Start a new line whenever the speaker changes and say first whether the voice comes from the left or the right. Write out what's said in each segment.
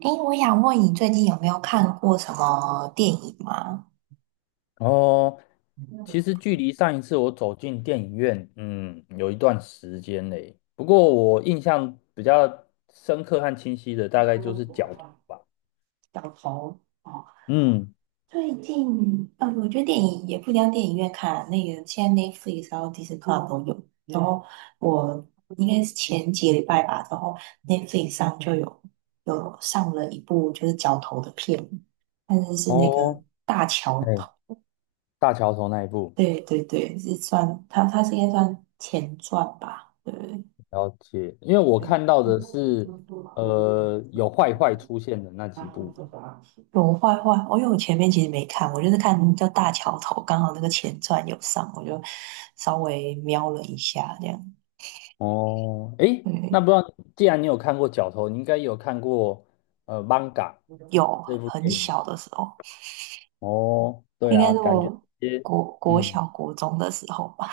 right: 哎，我想问你最近有没有看过什么电影吗？
left: 哦，其实距离上一次我走进电影院，有一段时间嘞。不过我印象比较深刻和清晰的，大概就是角头吧。嗯。
right: 最近，我觉得电影也不一定要电影院看啊那个现在 Netflix 然后 Disney Plus 都有。然后我应该是前几个礼拜吧，然后 Netflix 上就有上了一部就是角头的片，但是是那个
left: 哦，
right: 大桥
left: 哎，
right: 头。
left: 大桥头那一部，
right: 对对对，是算它是应该算前传吧？对。
left: 了解。因为我看到的是，有坏坏出现的那几部。
right: 有坏坏，我因为我前面其实没看，我就是看叫大桥头，刚好那个前传有上，我就稍微瞄了一下，这样。
left: 哦，哎，那
right: 对，
left: 不知道，既然你有看过角头，你应该也有看过《Manga》
right: 有
left: 这部
right: 很
left: 电影。
right: 小的时候，
left: 哦，对
right: 应该
left: 啊，
right: 是
left: 感觉这
right: 我
left: 些。
right: 国国
left: 嗯。
right: 小国中的时候吧，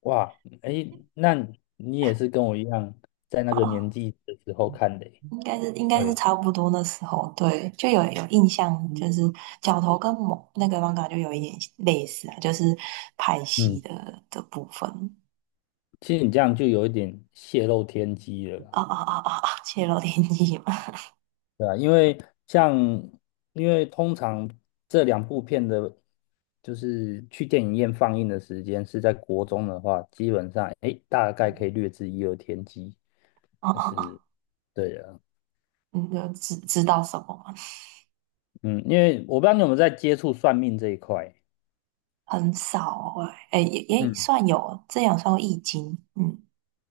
left: 哇，哎，那你也是跟我一样，在那个年
right: 啊，
left: 纪的时候看的诶。
right: 应该是
left: 对。
right: 差不多那时候，对，就有印象，就是角头跟某那个 manga 就有一点类似啊，就是拍戏
left: 嗯，
right: 的部分。
left: 其实你这样就有一点泄露天机了啦，
right: 啊啊啊啊！啊！泄露天机嘛，
left: 对吧？因为像，因为通常这两部片的，就是去电影院放映的时间是在国中的话，基本上，哎，大概可以略知一二天机，
right: 啊
left: 就
right: 啊
left: 是，
right: 啊！
left: 对啊。
right: 你就知道什么吗？
left: 嗯，因为我不知道你有没有在接触算命这一块。
right: 很少哎也
left: 嗯。
right: 算有，这样算易经，嗯，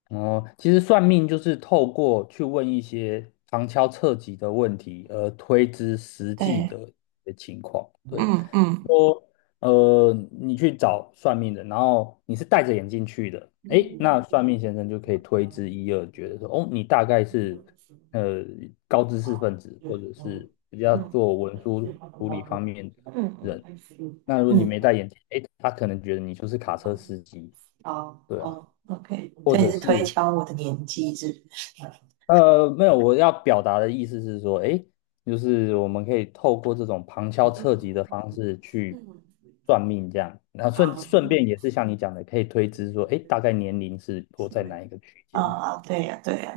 left: 哦，其实算命就是透过去问一些旁敲侧击的问题，而推知实际
right: 对，
left: 的一些情况。对，
right: 嗯嗯
left: 说你去找算命的，然后你是戴着眼镜去的，诶，那算
right: 嗯
left: 命先生就可以推知一二，觉得说，哦，你大概是呃高知识分子，或者是比较
right: 嗯
left: 做文书处理方面的
right: 嗯，
left: 人。那如果你
right: 嗯，
left: 没戴眼镜，诶，他可能觉得你就是卡车司机，
right: 哦
left: 对啊，
right: 哦，OK，
left: 或
right: 所以你
left: 者
right: 是推
left: 是
right: 敲我的年纪是不是？
left: 没有，我要表达的意思是说，诶，就是我们可以透过这种旁敲侧击的方式去算命，这样，然后
right: 啊，
left: 顺便
right: 嗯，
left: 也是像你讲的，可以推知说，诶，大概年龄是落在哪一个区间，
right: 啊，对呀，对呀，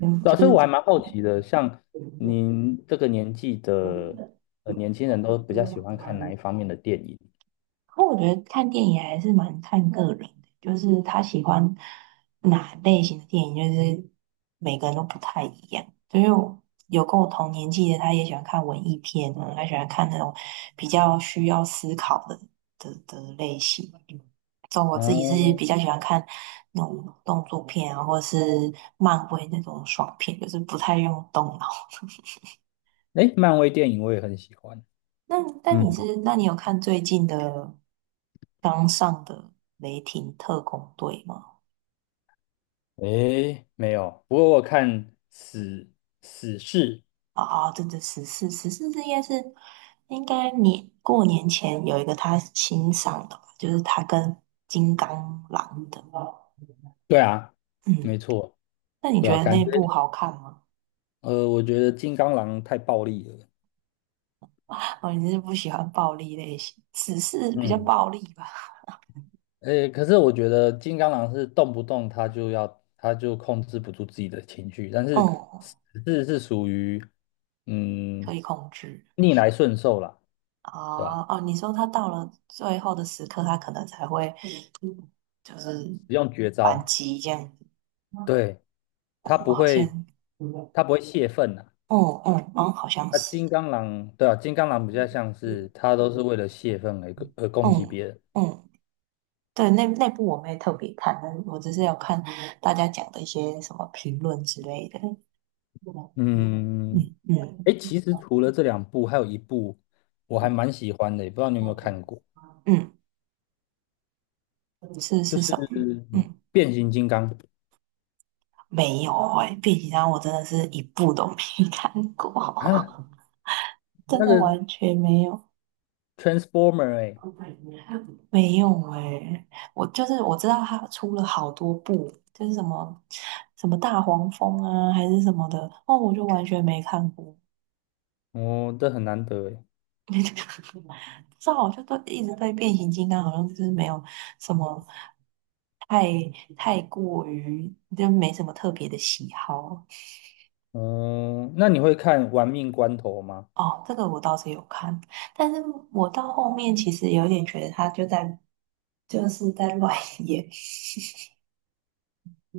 right: 嗯，
left: 对
right: 就
left: 啊，所以我还
right: 是。
left: 蛮好奇的，像您这个年纪的年轻人都比较喜欢看哪一方面的电影？
right: 不我觉得看电影还是蛮看个人的，就是他喜欢哪类型的电影，就是每个人都不太一样。就是我有跟我同年纪的，他也喜欢看文艺片啊，他喜欢看那种比较需要思考的的类型。嗯，所以我自己是
left: 哦，
right: 比较喜欢看那种动作片啊，或者是漫威那种爽片，就是不太用动脑。
left: 诶，漫威电影我也很喜欢。
right: 那但你
left: 嗯，
right: 是，那你有看最近的刚上的《雷霆特工队》吗？
left: 诶，没有，不过我看死死侍，
right: 啊啊，对对，十四这应该是应该年过年前有一个他新上的吧，就是他跟金刚狼的。
left: 对啊，没
right: 嗯，
left: 错。
right: 那你
left: 对
right: 觉
left: 啊，
right: 得
left: 感
right: 那
left: 觉
right: 部好看吗？
left: 我觉得金刚狼太暴力了。
right: 哦，你是不喜欢暴力类型，十四比较
left: 嗯，
right: 暴力吧？
left: 诶，可是我觉得金刚狼是动不动他就要，他就控制不住自己的情绪，但是
right: 嗯，
left: 狮子是属于嗯
right: 可以控制。
left: 逆来顺受啦，对吧？
right: 啊哦，你说他到了最后的时刻，他可能才会就是
left: 使用绝
right: 反
left: 招，
right: 击这样子。
left: 对，
right: 哦，
left: 他不
right: 好
left: 会，
right: 像
left: 他不会泄愤啊。
right: 嗯嗯哦，好像
left: 那
right: 是，
left: 金刚狼，对啊，金刚狼比较像是他都是为了泄愤而攻击
right: 嗯
left: 别人。
right: 嗯，对，那那部我没特别看，但是我只是有看大家讲的一些什么评论之类的，
left: 嗯，
right: 嗯
left: 哎，
right: 嗯
left: 其实除了这两部，还有一部我还蛮喜欢的，也不知道你有没有看过，
right: 嗯，是
left: 就
right: 是
left: 是
right: 什么？嗯，
left: 变形金刚
right: 没有变形金刚我真的是一部都没 看过，
left: 啊，
right: 真
left: 那
right: 的
left: 个
right: 完全没有
left: Transformer 哎。
right: 没有我就是我知道它出了好多部，就是什么什么大黄蜂啊还是什么的，哦，我就完全没看过，
left: 哦，这很难得哎。
right: 这好像都一直对变形金刚，好像就是没有什么太太过于，就没什么特别的喜好。
left: 嗯，那你会看《玩命关头》吗？
right: 哦，这个我倒是有看，但是我到后面其实有点觉得他就在就是在乱演。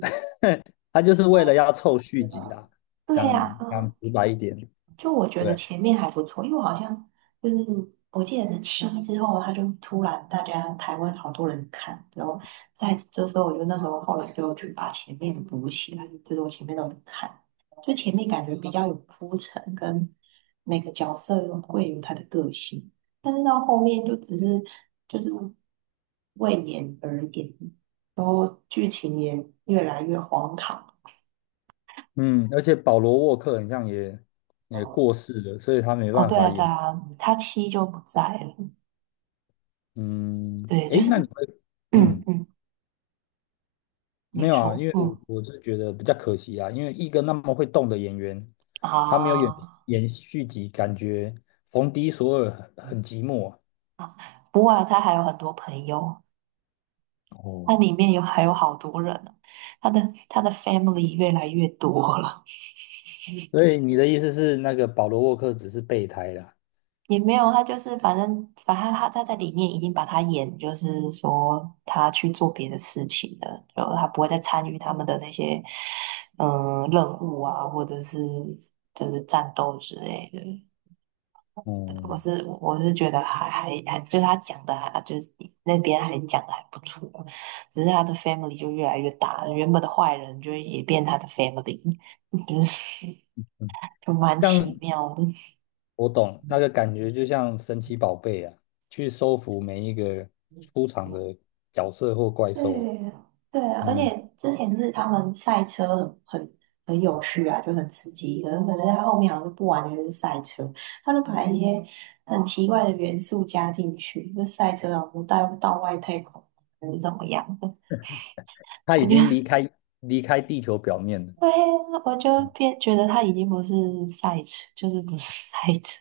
left: 他就是为了要凑续集啦，
right: 对
left: 讲
right: 呀，
left: 讲
right: 嗯
left: 直白一点，
right: 就我觉得
left: 对。
right: 前面还不错，因为我好像就是我记得是七之后，他就突然大家台湾好多人看，然后在这时候我就那时候后来就去把前面的补起来，就是我前面都有看，就前面感觉比较有铺陈，跟每个角色有会有他的个性，但是到后面就只是就是为演而演，然后剧情也越来越荒唐。
left: 嗯，而且保罗沃克很像也也过世了，所以他没
right: 哦，
left: 办
right: 对
left: 法
right: 啊，对
left: 演。
right: 啊，他七就不在了。
left: 嗯，
right: 对，
left: 哎，
right: 就是
left: 那你会，
right: 嗯
left: 嗯。
right: 嗯，
left: 没
right: 你
left: 有啊，因
right: 说，
left: 为我
right: 嗯
left: 我是觉得比较可惜啊，因为一个那么会动的演员，他没有演
right: 啊
left: 演续集，感觉冯迪索尔很寂寞啊。
right: 啊，不过啊，他还有很多朋友，
left: 哦，
right: 他里面有还有好多人呢，他的他的 family 越来越多了，
left: 所以你的意思是，那个保罗沃克只是备胎啦？
right: 也没有，他就是反正反正他在里面已经把他演，就是说他去做别的事情了，就他不会再参与他们的那些嗯、任务啊，或者是就是战斗之类的，
left: 哦，
right: 我是觉得还，就是他讲的还就是那边还讲的还不错，只是他的 family 就越来越大，原本的坏人就也变他的 family，就是
left: 嗯，
right: 就蛮
left: 像
right: 奇妙的。
left: 我懂那个感觉，就像神奇宝贝啊，去收服每一个出场的角色或怪
right: 对
left: 兽。
right: 对啊，而
left: 嗯，
right: 且之前是他们赛车很很有趣啊，就很刺激，可是他后面好像就不完全是赛车，他就把一些很奇怪的元素加进去，就赛车啊，我们带到外太空还是怎么样？
left: 他已
right: 我觉
left: 经离
right: 得。
left: 开离开地球表面了。
right: 对呀，我就变觉得他已经不是赛车，就是不是 赛车，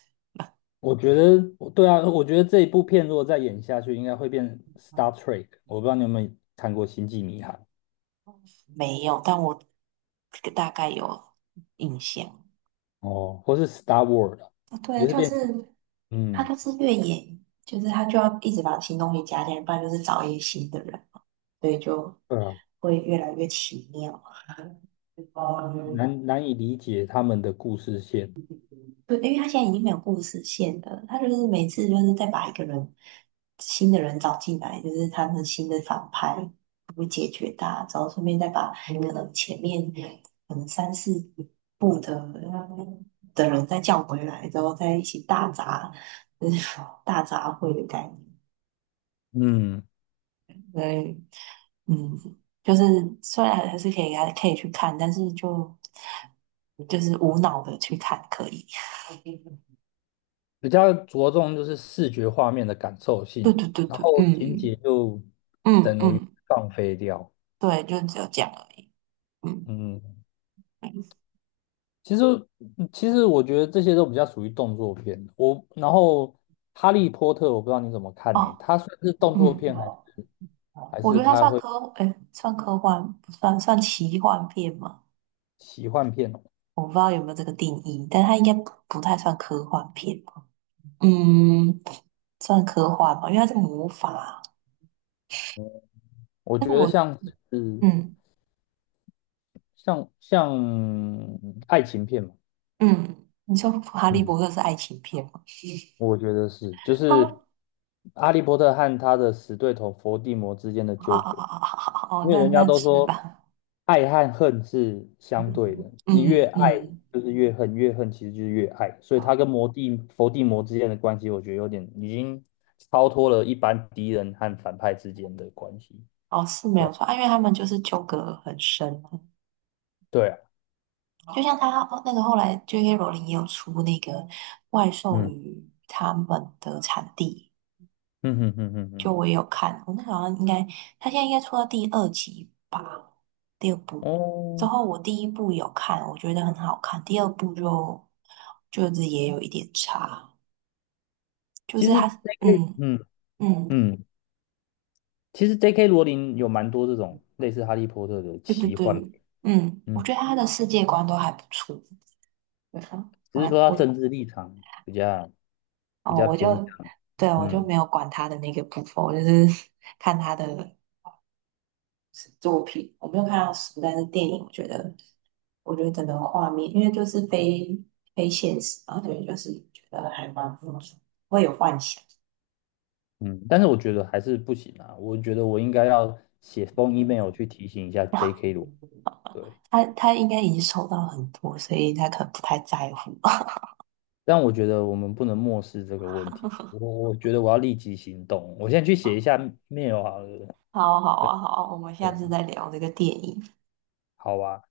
left: 我觉得，对啊，我觉得这一部片如果再演下去，应该会变 Star Trek。我不知道你有没有看过《星际迷航》？
right: 没有，但我大概有印象。
left: 哦，或是 Star Wars,啊
right: 啊，对，
left: 就是
right: 就
left: 变。
right: 是他
left: 嗯，
right: 就是越野，就是他就要一直把新东西加进来，不然就是找一些新的人，所以就
left: 对啊，
right: 会越来越奇妙。
left: 难以理解他们的故事线。
right: 对，因为他现在已经没有故事线了，他就是每次就是再把一个人新的人找进来，就是他们新的反派会解决他，然后顺便再把可能前面可能三四部的人再叫回来，然后再一起大杂，就是 大杂烩的概念。
left: 嗯，
right: 所以，嗯，就是虽然还是可以去看，但是就就是无脑的去看可以。
left: 比较着重就是视觉画面的感受
right: 对
left: 性，
right: 对对
left: 然
right: 对，
left: 后情
right: 嗯
left: 节就
right: 嗯
left: 等于
right: 嗯。
left: 放飞掉。
right: 对，就只有这样而已。嗯，
left: 嗯，
right: 嗯
left: 其实，其实我觉得这些都比较属于动作片。我然后《哈利波特》，我不知道你怎么看呢、
right: 哦，
left: 它算是动作
right: 嗯，
left: 片还是还
right: 我觉
left: 是
right: 得它
left: 它
right: 算
left: 会
right: 科，哎，算科幻不算，算奇幻片吗？
left: 奇幻片哦，
right: 我不知道有没有这个定义，但它应该不太算科幻片吧。嗯，算科幻吧，因为它是魔法。
left: 我
right: 但
left: 觉
right: 是
left: 得
right: 我，
left: 像是
right: 嗯
left: 像像爱情片嘛。
right: 嗯，你说《哈利波
left: 嗯，
right: 特》是爱情片吗？
left: 我觉得是，就是
right: 啊
left: 《哈利波特》和他的死对头伏地魔之间的
right: 啊
left: 纠
right: 啊
left: 葛。
right: 啊啊！哦，
left: 因为
right: 那
left: 人家
right: 那
left: 都
right: 是
left: 说
right: 吧。
left: 爱和恨是相对的，你越
right: 嗯
left: 爱
right: 嗯，
left: 就是越恨，越恨其实就是越爱，所以他跟魔帝佛帝魔之间的关系，我觉得有点已经超脱了一般敌人和反派之间的关系。
right: 哦，是没有错啊因为他们就是纠葛很深。
left: 对啊。
right: 就像他那个后来 J.K. 罗琳也有出那个怪兽
left: 嗯，
right: 与他们的产地，
left: 嗯哼哼哼
right: 就
left: 哼。
right: 我也有看，我那时候好像应该他现在应该出到第二集吧，第二部。之
left: 哦，
right: 后我第一部有看，我觉得很好看，第二部就就是也有一点差，就
left: 其
right: 是
left: 实
right: 他
left: J.K.
right: 嗯嗯
left: 嗯，其实 J.K. 罗琳有蛮多这种类似哈利波特的
right: 对对
left: 奇幻
right: 对
left: 片。
right: 嗯，我
left: 嗯，
right: 觉得他的世界观都还不错，对啊，
left: 只是说
right: 蛮
left: 他
right: 我
left: 政治立场比较比
right: 哦
left: 较
right: 我
left: 偏
right: 就
left: 向。
right: 对我就
left: 嗯。
right: 没有管他的那个部分，我就是 看他的。作品，我没有看到书，但是电影，我觉得，我觉得整个画面，因为就是非现实嘛，所以就是觉得还蛮不错，会有幻想。
left: 嗯，但是我觉得还是不行啊，我觉得我应该要写封 email 去提醒一下
right: 哇，
left: J.K. 罗，对，
right: 他他应该已经收到很多，所以他可能不太在乎。
left: 但我觉得我们不能漠视这个问题，我觉得我要立即行动，我现在去写一下 mail 好了，
right: 好啊好
left: 对，
right: 啊，好啊我们下
left: 对啊，
right: 次再聊这个电影。
left: 好吧。